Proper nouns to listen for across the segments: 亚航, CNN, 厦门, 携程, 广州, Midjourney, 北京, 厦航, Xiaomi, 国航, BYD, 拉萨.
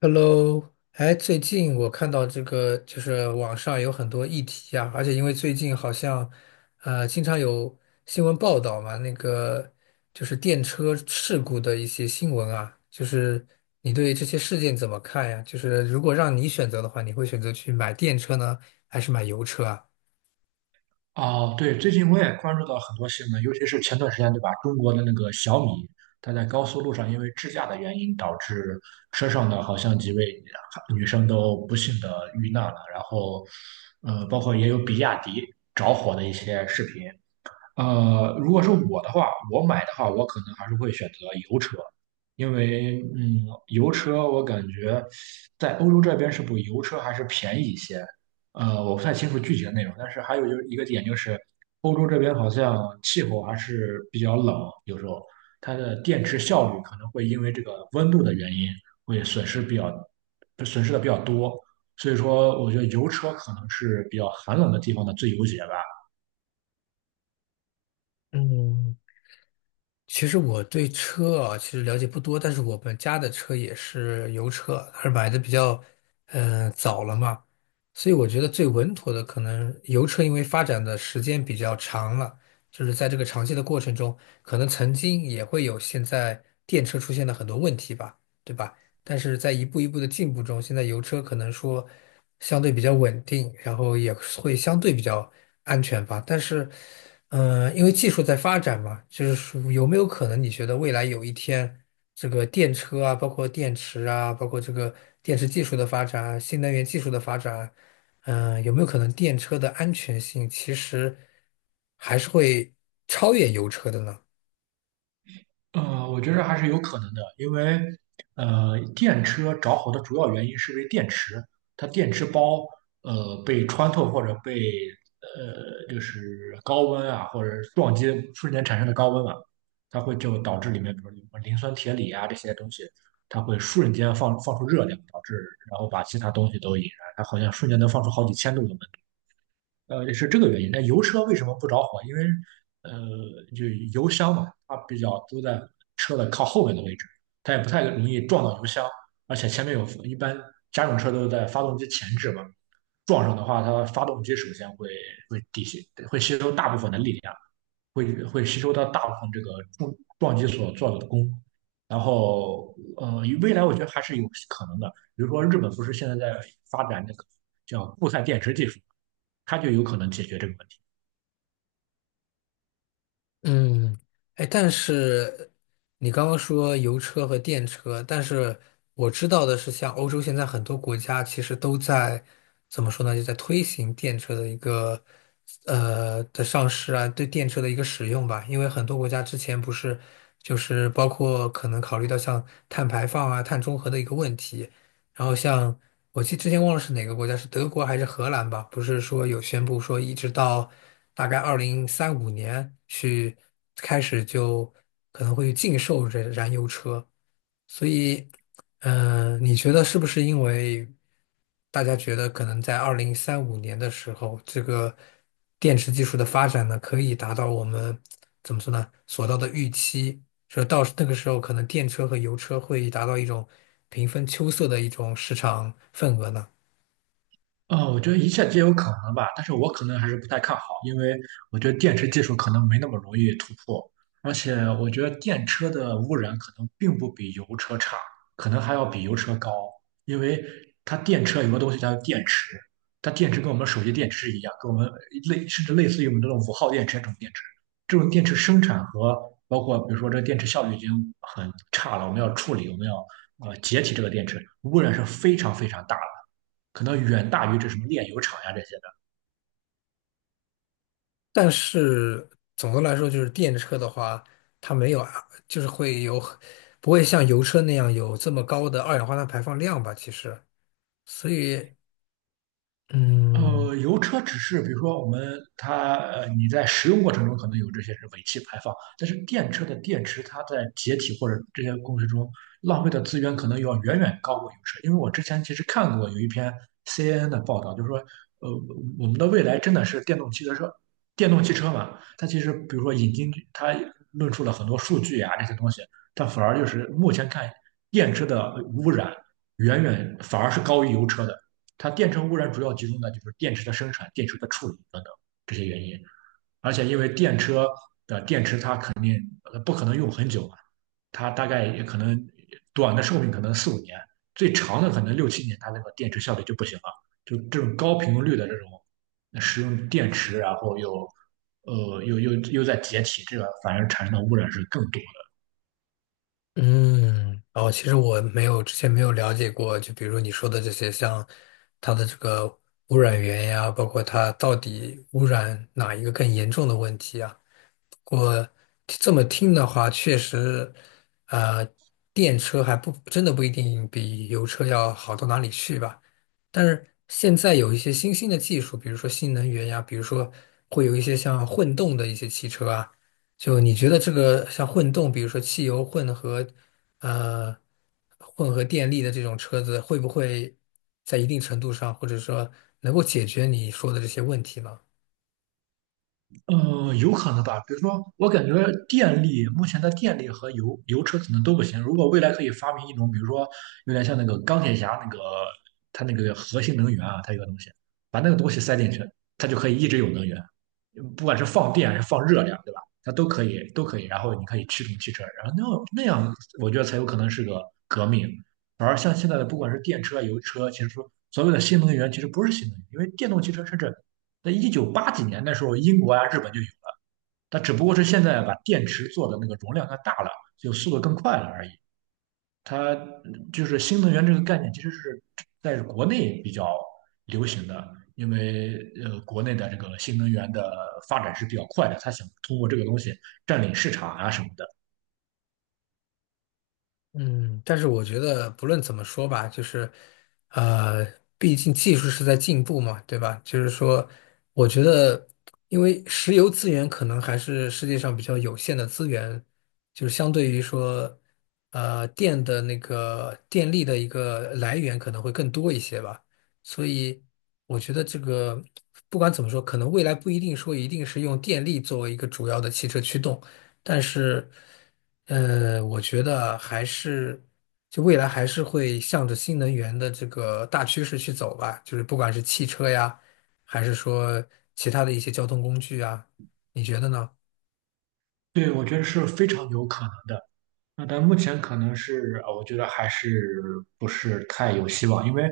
Hello，哎，最近我看到这个，就是网上有很多议题啊，而且因为最近好像，经常有新闻报道嘛，那个就是电车事故的一些新闻啊，就是你对这些事件怎么看呀？就是如果让你选择的话，你会选择去买电车呢，还是买油车啊？哦，对，最近我也关注到很多新闻，尤其是前段时间，对吧？中国的那个小米，它在高速路上因为智驾的原因，导致车上的好像几位女生都不幸的遇难了。然后，包括也有比亚迪着火的一些视频。如果是我的话，我买的话，我可能还是会选择油车，因为嗯，油车我感觉在欧洲这边是不是油车还是便宜一些。我不太清楚具体的内容，但是还有就是一个点就是，欧洲这边好像气候还是比较冷，有时候它的电池效率可能会因为这个温度的原因会损失的比较多，所以说我觉得油车可能是比较寒冷的地方的最优解吧。嗯，其实我对车啊，其实了解不多，但是我们家的车也是油车，还是买的比较，嗯，早了嘛，所以我觉得最稳妥的可能油车，因为发展的时间比较长了，就是在这个长期的过程中，可能曾经也会有现在电车出现的很多问题吧，对吧？但是在一步一步的进步中，现在油车可能说相对比较稳定，然后也会相对比较安全吧。但是，嗯、因为技术在发展嘛，就是说有没有可能你觉得未来有一天，这个电车啊，包括电池啊，包括这个电池技术的发展啊，新能源技术的发展啊嗯、有没有可能电车的安全性其实还是会超越油车的呢？我觉得还是有可能的，因为电车着火的主要原因是因为电池，它电池包被穿透或者被就是高温啊或者撞击瞬间产生的高温嘛，它会就导致里面比如说磷酸铁锂啊这些东西，它会瞬间放出热量，导致然后把其他东西都引燃，它好像瞬间能放出好几千度的温。是这个原因。那油车为什么不着火？因为呃，就油箱嘛，它比较都在车的靠后面的位置，它也不太容易撞到油箱，而且前面有，一般家用车都是在发动机前置嘛，撞上的话，它发动机首先会抵消，会吸收大部分的力量。会吸收到大部分这个重撞击所做的功。然后，未来我觉得还是有可能的。比如说，日本不是现在在发展那个叫固态电池技术，它就有可能解决这个问题。嗯，哎，但是你刚刚说油车和电车，但是我知道的是，像欧洲现在很多国家其实都在怎么说呢，就在推行电车的一个上市啊，对电车的一个使用吧。因为很多国家之前不是就是包括可能考虑到像碳排放啊、碳中和的一个问题，然后像我记得之前忘了是哪个国家，是德国还是荷兰吧？不是说有宣布说一直到大概二零三五年去开始就可能会禁售这燃油车，所以，嗯、你觉得是不是因为大家觉得可能在二零三五年的时候，这个电池技术的发展呢，可以达到我们怎么说呢，所到的预期？说到那个时候，可能电车和油车会达到一种平分秋色的一种市场份额呢。啊，我觉得一切皆有可能吧，但是我可能还是不太看好，因为我觉得电池技术可能没那么容易突破，而且我觉得电车的污染可能并不比油车差，可能还要比油车高，因为它电车有个东西叫电池，它电池跟我们手机电池一样，跟我们甚至类似于我们这种5号电池这种电池，这种电池生产和包括比如说这电池效率已经很差了，我们要处理，我们要解体这个电池，污染是非常非常大的。可能远大于这什么炼油厂呀这些。但是总的来说，就是电车的话，它没有啊，就是会有不会像油车那样有这么高的二氧化碳排放量吧？其实，所以，嗯油车只是比如说我们它你在使用过程中可能有这些是尾气排放，但是电车的电池它在解体或者这些过程中浪费的资源可能要远远高过油车，因为我之前其实看过有一篇 CNN 的报道，就是说呃我们的未来真的是电动汽车，电动汽车嘛，它其实比如说引进它论述了很多数据啊这些东西，它反而就是目前看电车的污染远远反而是高于油车的。它电池污染主要集中在就是电池的生产、电池的处理等等这些原因，而且因为电车的电池它不可能用很久嘛，它大概也可能短的寿命可能四五年，最长的可能六七年，它那个电池效率就不行了。就这种高频率的这种使用电池啊，然后又在解体，这个反而产生的污染是更多。嗯，哦，其实我没有之前没有了解过，就比如你说的这些，像它的这个污染源呀，包括它到底污染哪一个更严重的问题啊？我这么听的话，确实，呃，电车还不真的不一定比油车要好到哪里去吧。但是现在有一些新兴的技术，比如说新能源呀，比如说会有一些像混动的一些汽车啊。就你觉得这个像混动，比如说汽油混合，呃，混合电力的这种车子，会不会在一定程度上，或者说能够解决你说的这些问题呢？有可能吧。比如说，我感觉电力目前的电力和油车可能都不行。如果未来可以发明一种，比如说有点像那个钢铁侠那个，它那个核心能源啊，它有个东西，把那个东西塞进去，它就可以一直有能源，不管是放电还是放热量，对吧？它都可以，都可以。然后你可以驱动汽车，然后那样，我觉得才有可能是个革命。而像现在的，不管是电车啊、油车，其实说所谓的新能源，其实不是新能源，因为电动汽车甚至在一九八几年的时候，英国啊、日本就有了，它只不过是现在把电池做的那个容量它大了，就速度更快了而已。它就是新能源这个概念，其实是在国内比较流行的，因为国内的这个新能源的发展是比较快的，它想通过这个东西占领市场啊什么的。嗯，但是我觉得不论怎么说吧，就是，呃，毕竟技术是在进步嘛，对吧？就是说，我觉得，因为石油资源可能还是世界上比较有限的资源，就是相对于说，电的那个电力的一个来源可能会更多一些吧。所以，我觉得这个不管怎么说，可能未来不一定说一定是用电力作为一个主要的汽车驱动。但是，我觉得还是，就未来还是会向着新能源的这个大趋势去走吧。就是不管是汽车呀，还是说其他的一些交通工具啊，你觉得呢？对，我觉得是非常有可能的。那但目前可能是，我觉得还是不是太有希望，因为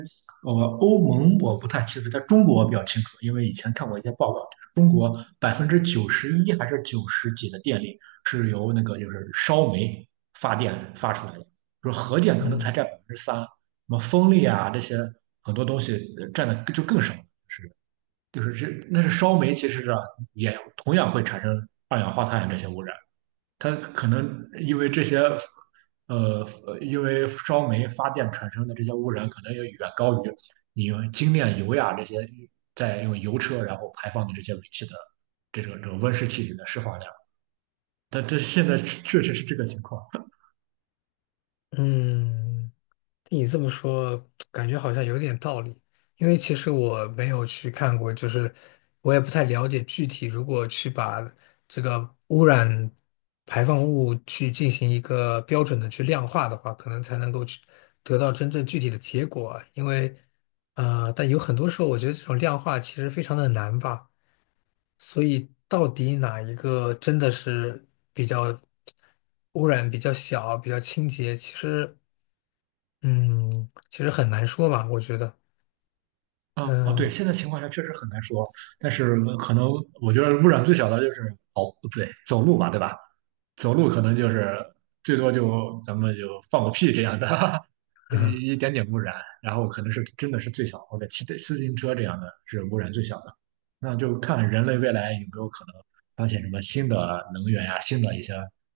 呃，欧盟我不太清楚，在中国我比较清楚，因为以前看过一些报告，就是中国91%还是九十几的电力是由那个就是烧煤发电发出来的，就是核电可能才嗯占3%，什么风力啊这些很多东西占的就更少，是就是这那是烧煤，其实是啊也同样会产生二氧化碳这些污染。它可能因为这些，呃，因为烧煤发电产生的这些污染，可能也远高于你用精炼油呀这些在用油车然后排放的这些尾气的这种温室气体的释放量。但这现在确实是这个情况。嗯。你这么说，感觉好像有点道理。因为其实我没有去看过，就是我也不太了解具体，如果去把这个污染排放物去进行一个标准的去量化的话，可能才能够去得到真正具体的结果啊。因为，但有很多时候，我觉得这种量化其实非常的难吧。所以，到底哪一个真的是比较污染比较小、比较清洁，其实。嗯，其实很难说吧，我觉得，啊啊，对，嗯现在情况下确实很难说，但是可能我觉得污染最小的就是哦，对，走路吧，对吧？走路可能就是最多就咱们就放个屁这样的，嗯一点点污染。然后可能是真的是最小，或者骑自行车这样的是污染最小的。那就看人类未来有没有可能发现什么新的能源呀、新的一些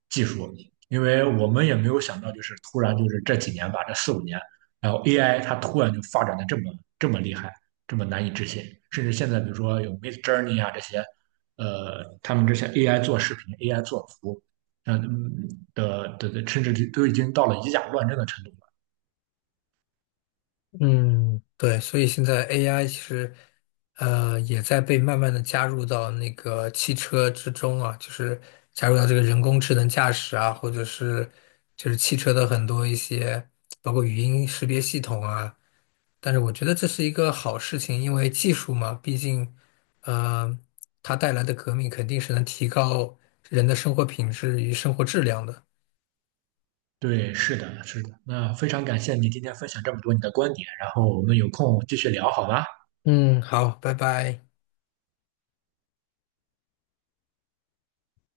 技术，因为我们也没有想到，就是突然就是这几年吧，这四五年，然后 AI 它突然就发展的这么厉害，这么难以置信，甚至现在比如说有 Midjourney 啊这些。他们这些 AI 做视频、AI 做图，呃嗯的的的，甚至都已经到了以假乱真的程度了。嗯，对，所以现在 AI 其实，也在被慢慢的加入到那个汽车之中啊，就是加入到这个人工智能驾驶啊，或者是就是汽车的很多一些，包括语音识别系统啊。但是我觉得这是一个好事情，因为技术嘛，毕竟，呃，它带来的革命肯定是能提高人的生活品质与生活质量的。对，是的，是的。那非常感谢你今天分享这么多你的观点，然后我们有空继续聊好吗？嗯，好，拜拜。